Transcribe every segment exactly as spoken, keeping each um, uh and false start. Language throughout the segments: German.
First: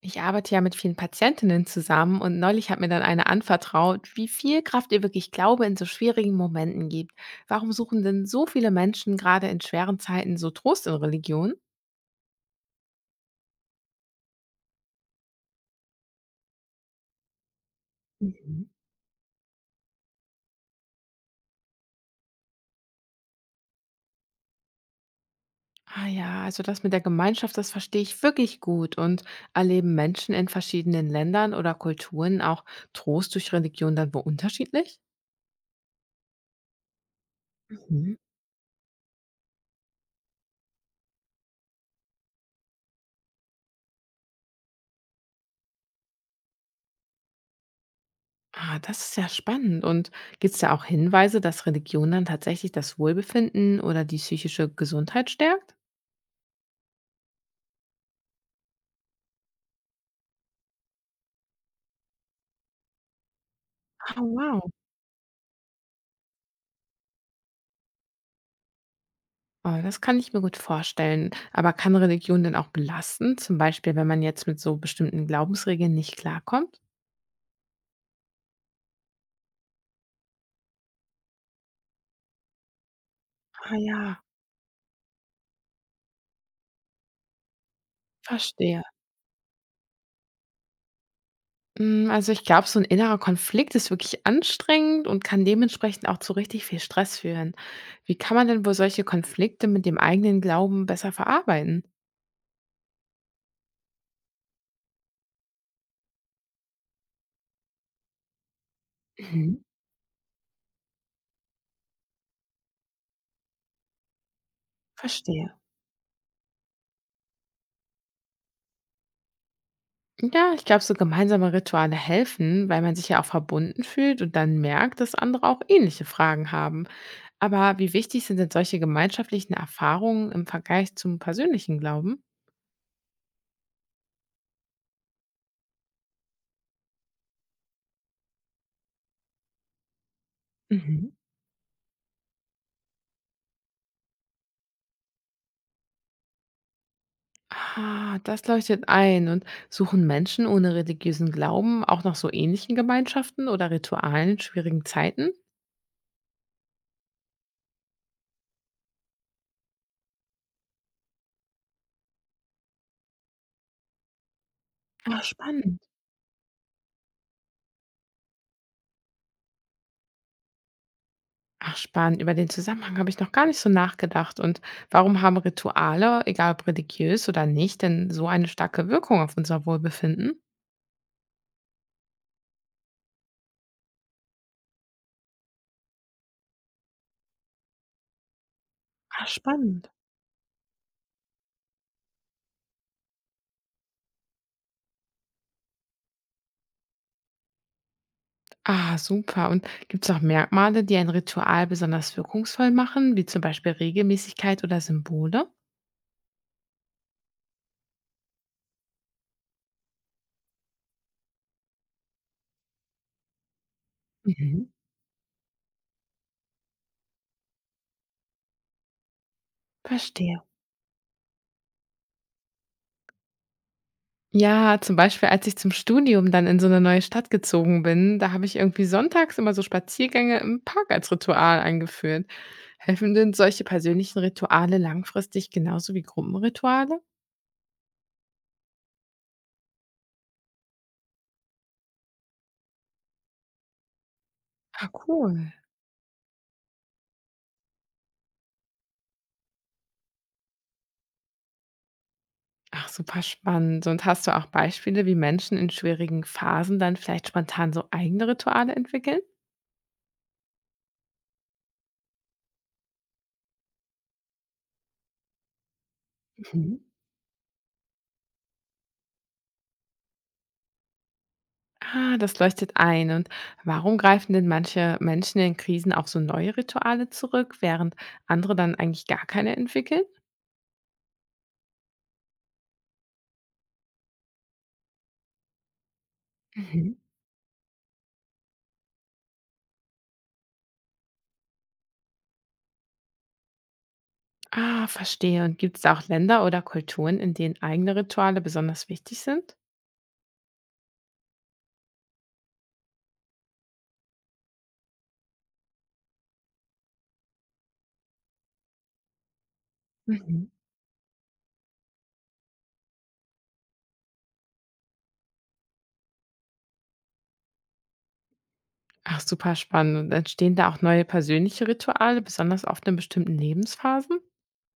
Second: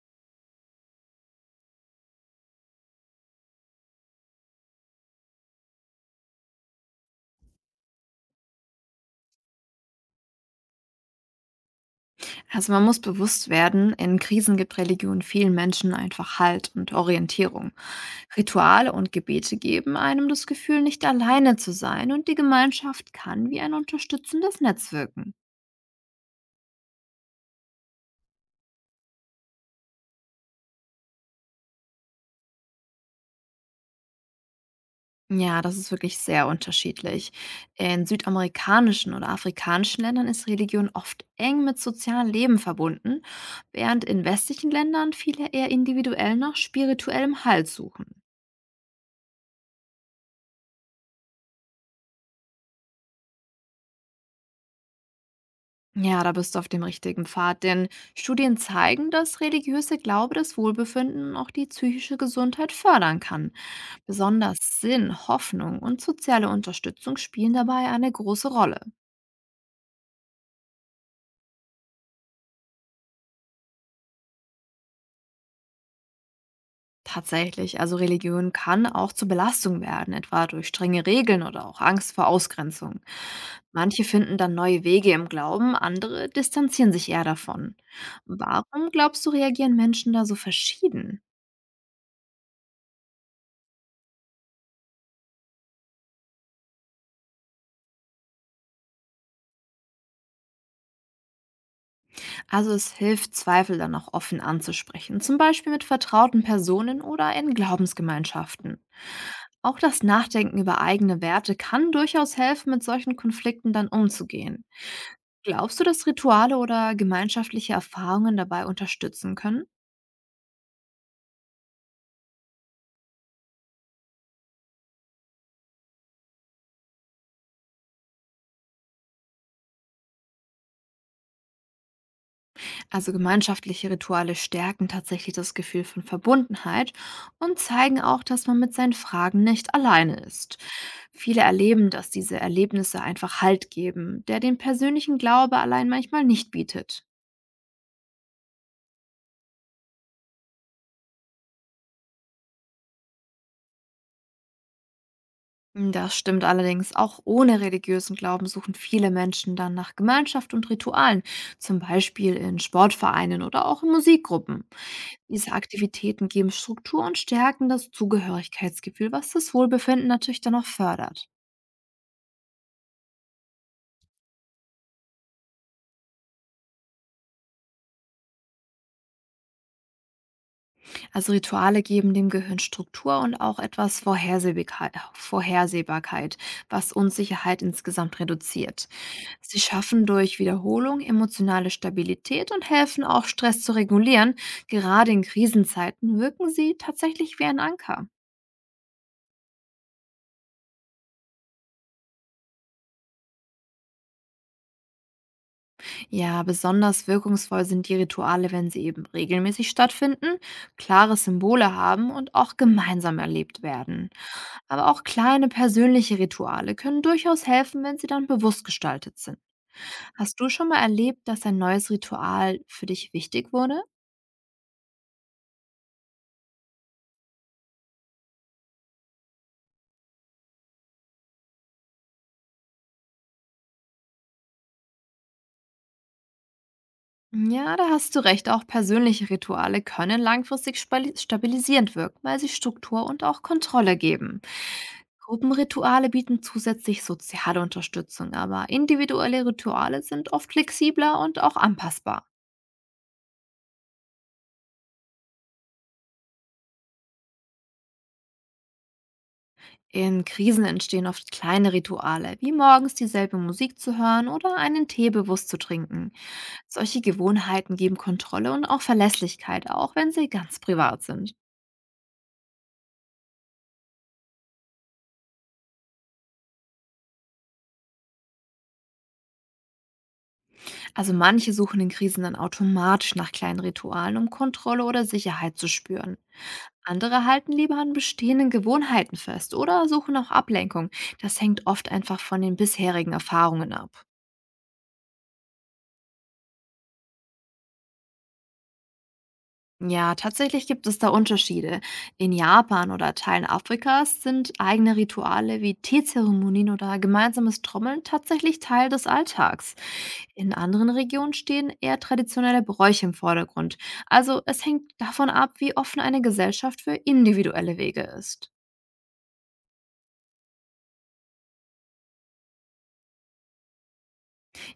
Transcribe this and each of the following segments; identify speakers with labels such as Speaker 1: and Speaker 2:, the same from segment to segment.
Speaker 1: Ich arbeite ja mit vielen Patientinnen zusammen und neulich hat mir dann eine anvertraut, wie viel Kraft ihr wirklich Glaube in so schwierigen Momenten gibt. Warum suchen denn so viele Menschen gerade in schweren Zeiten so Trost in Religion?
Speaker 2: Also man muss bewusst werden, in Krisen gibt Religion vielen Menschen einfach Halt und Orientierung.
Speaker 1: Mhm.
Speaker 2: Rituale und Gebete geben einem das Gefühl, nicht alleine zu sein und die Gemeinschaft kann wie ein unterstützendes Netz wirken.
Speaker 1: Ah ja, also das mit der Gemeinschaft, das verstehe ich wirklich gut. Und erleben Menschen in verschiedenen Ländern oder Kulturen auch Trost durch Religion dann wo unterschiedlich?
Speaker 2: Ja, das ist wirklich sehr unterschiedlich. In
Speaker 1: Mhm.
Speaker 2: südamerikanischen oder afrikanischen Ländern ist Religion oft eng mit sozialem Leben verbunden, während in westlichen Ländern viele eher individuell nach spirituellem Halt suchen.
Speaker 1: Ah, das ist ja spannend. Und gibt es da auch Hinweise, dass Religion dann tatsächlich das Wohlbefinden oder die psychische Gesundheit stärkt?
Speaker 2: Ja, da bist du auf dem richtigen Pfad, denn Studien zeigen, dass religiöse Glaube das Wohlbefinden und auch die psychische Gesundheit fördern kann.
Speaker 1: Oh
Speaker 2: Besonders
Speaker 1: wow.
Speaker 2: Sinn, Hoffnung und soziale Unterstützung spielen dabei eine große Rolle.
Speaker 1: Oh, das kann ich mir gut vorstellen. Aber kann Religion denn auch belasten? Zum Beispiel, wenn man jetzt mit so bestimmten Glaubensregeln nicht klarkommt?
Speaker 2: Tatsächlich, also Religion kann auch zur Belastung werden, etwa durch strenge Regeln oder auch Angst vor Ausgrenzung.
Speaker 1: Ah
Speaker 2: Manche
Speaker 1: ja,
Speaker 2: finden dann neue Wege im Glauben, andere distanzieren sich eher davon.
Speaker 1: verstehe.
Speaker 2: Warum glaubst du, reagieren Menschen da so verschieden?
Speaker 1: Mm, Also ich glaube, so ein innerer Konflikt ist wirklich anstrengend und kann dementsprechend auch zu richtig viel Stress führen. Wie kann man denn wohl solche Konflikte mit dem eigenen Glauben besser verarbeiten?
Speaker 2: Also es hilft, Zweifel dann auch offen anzusprechen, zum Beispiel mit vertrauten Personen oder in Glaubensgemeinschaften.
Speaker 1: Mhm.
Speaker 2: Auch das Nachdenken über eigene Werte kann durchaus helfen, mit solchen Konflikten dann umzugehen.
Speaker 1: Verstehe.
Speaker 2: Glaubst du, dass Rituale oder gemeinschaftliche Erfahrungen dabei unterstützen können?
Speaker 1: Ja, ich glaube, so gemeinsame Rituale helfen, weil man sich ja auch verbunden fühlt und dann merkt, dass andere auch ähnliche Fragen haben. Aber wie wichtig sind denn solche gemeinschaftlichen Erfahrungen im Vergleich zum persönlichen Glauben?
Speaker 2: Also gemeinschaftliche Rituale stärken tatsächlich das Gefühl von Verbundenheit und zeigen auch, dass man mit seinen Fragen nicht alleine ist.
Speaker 1: Mhm.
Speaker 2: Viele erleben, dass diese Erlebnisse einfach Halt geben, der den persönlichen Glaube allein manchmal nicht bietet.
Speaker 1: Ah, das leuchtet ein. Und suchen Menschen ohne religiösen Glauben auch nach so ähnlichen Gemeinschaften oder Ritualen in schwierigen Zeiten?
Speaker 2: Das stimmt allerdings, auch ohne religiösen Glauben suchen viele Menschen dann nach Gemeinschaft und Ritualen, zum Beispiel in Sportvereinen oder auch in Musikgruppen.
Speaker 1: Ach,
Speaker 2: Diese
Speaker 1: spannend.
Speaker 2: Aktivitäten geben Struktur und stärken das Zugehörigkeitsgefühl, was das Wohlbefinden natürlich dann auch fördert.
Speaker 1: Ach, spannend. Über den Zusammenhang habe ich noch gar nicht so nachgedacht. Und warum haben Rituale, egal ob religiös oder nicht, denn so eine starke Wirkung auf unser Wohlbefinden?
Speaker 2: Also Rituale geben dem Gehirn Struktur und auch etwas Vorhersehbarkeit, Vorhersehbarkeit, was Unsicherheit insgesamt reduziert.
Speaker 1: Ach,
Speaker 2: Sie
Speaker 1: spannend.
Speaker 2: schaffen durch Wiederholung emotionale Stabilität und helfen auch Stress zu regulieren. Gerade in Krisenzeiten wirken sie tatsächlich wie ein Anker.
Speaker 1: Ah, super. Und gibt's auch Merkmale, die ein Ritual besonders wirkungsvoll machen, wie zum Beispiel Regelmäßigkeit oder Symbole?
Speaker 2: Ja, besonders wirkungsvoll sind die Rituale, wenn sie eben regelmäßig stattfinden, klare Symbole haben und auch gemeinsam erlebt werden.
Speaker 1: Mhm.
Speaker 2: Aber auch kleine persönliche Rituale können durchaus helfen, wenn sie dann bewusst gestaltet sind. Hast
Speaker 1: Verstehe.
Speaker 2: du schon mal erlebt, dass ein neues Ritual für dich wichtig wurde?
Speaker 1: Ja, zum Beispiel, als ich zum Studium dann in so eine neue Stadt gezogen bin, da habe ich irgendwie sonntags immer so Spaziergänge im Park als Ritual eingeführt. Helfen denn solche persönlichen Rituale langfristig genauso wie Gruppenrituale?
Speaker 2: Ja, da hast du recht. Auch persönliche Rituale können langfristig spali- stabilisierend wirken, weil sie Struktur und auch Kontrolle geben.
Speaker 1: Ah, cool.
Speaker 2: Gruppenrituale bieten zusätzlich soziale Unterstützung, aber individuelle Rituale sind oft flexibler und auch anpassbar.
Speaker 1: Ach, super spannend. Und hast du auch Beispiele, wie Menschen in schwierigen Phasen dann vielleicht spontan so eigene Rituale entwickeln?
Speaker 2: In Krisen entstehen oft kleine Rituale, wie morgens dieselbe Musik zu hören oder einen Tee bewusst zu trinken.
Speaker 1: Mhm.
Speaker 2: Solche Gewohnheiten geben Kontrolle und auch Verlässlichkeit, auch wenn sie ganz privat sind.
Speaker 1: Ah, das leuchtet ein. Und warum greifen denn manche Menschen in Krisen auf so neue Rituale zurück, während andere dann eigentlich gar keine entwickeln?
Speaker 2: Also manche suchen in Krisen dann automatisch nach kleinen Ritualen, um Kontrolle oder Sicherheit zu spüren.
Speaker 1: Mhm.
Speaker 2: Andere halten lieber an bestehenden Gewohnheiten fest oder suchen auch Ablenkung. Das hängt oft einfach von den bisherigen Erfahrungen ab.
Speaker 1: Ah, verstehe. Und gibt es auch Länder oder Kulturen, in denen eigene Rituale besonders wichtig sind?
Speaker 2: Ja, tatsächlich gibt es da Unterschiede. In Japan oder Teilen Afrikas sind eigene Rituale wie Teezeremonien oder gemeinsames Trommeln tatsächlich Teil des Alltags.
Speaker 1: Mhm.
Speaker 2: In anderen Regionen stehen eher traditionelle Bräuche im Vordergrund. Also es hängt davon ab, wie offen eine Gesellschaft für individuelle Wege ist.
Speaker 1: Ach, super spannend. Und entstehen da auch neue persönliche Rituale, besonders oft in bestimmten Lebensphasen?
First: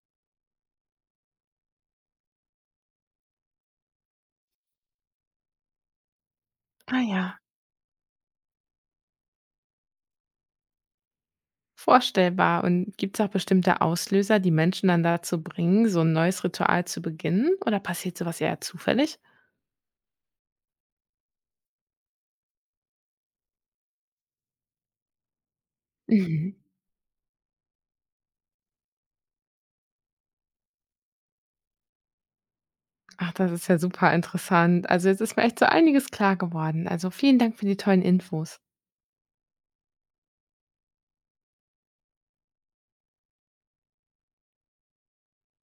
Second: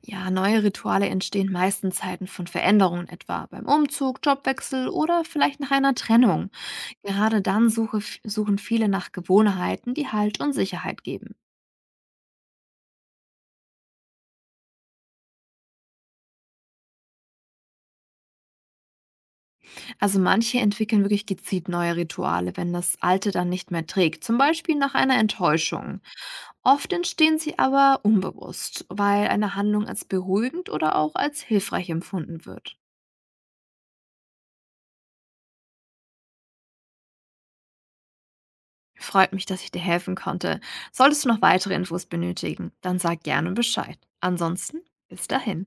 Speaker 2: Ja, neue Rituale entstehen meist in Zeiten von Veränderungen, etwa beim Umzug, Jobwechsel oder vielleicht nach einer Trennung.
Speaker 1: Ah ja.
Speaker 2: Gerade dann suche, suchen viele nach Gewohnheiten, die Halt und Sicherheit geben.
Speaker 1: Vorstellbar. Und gibt es auch bestimmte Auslöser, die Menschen dann dazu bringen, so ein neues Ritual zu beginnen? Oder passiert sowas eher zufällig?
Speaker 2: Also manche entwickeln wirklich gezielt neue Rituale, wenn das alte dann nicht mehr trägt, zum Beispiel nach einer Enttäuschung.
Speaker 1: Mhm.
Speaker 2: Oft entstehen sie aber unbewusst, weil eine Handlung als beruhigend oder auch als hilfreich empfunden wird.
Speaker 1: Ach, das ist ja super interessant. Also, jetzt ist mir echt so einiges klar geworden. Also, vielen Dank für die tollen Infos.
Speaker 2: Freut mich, dass ich dir helfen konnte. Solltest du noch weitere Infos benötigen, dann sag gerne Bescheid. Ansonsten, bis dahin.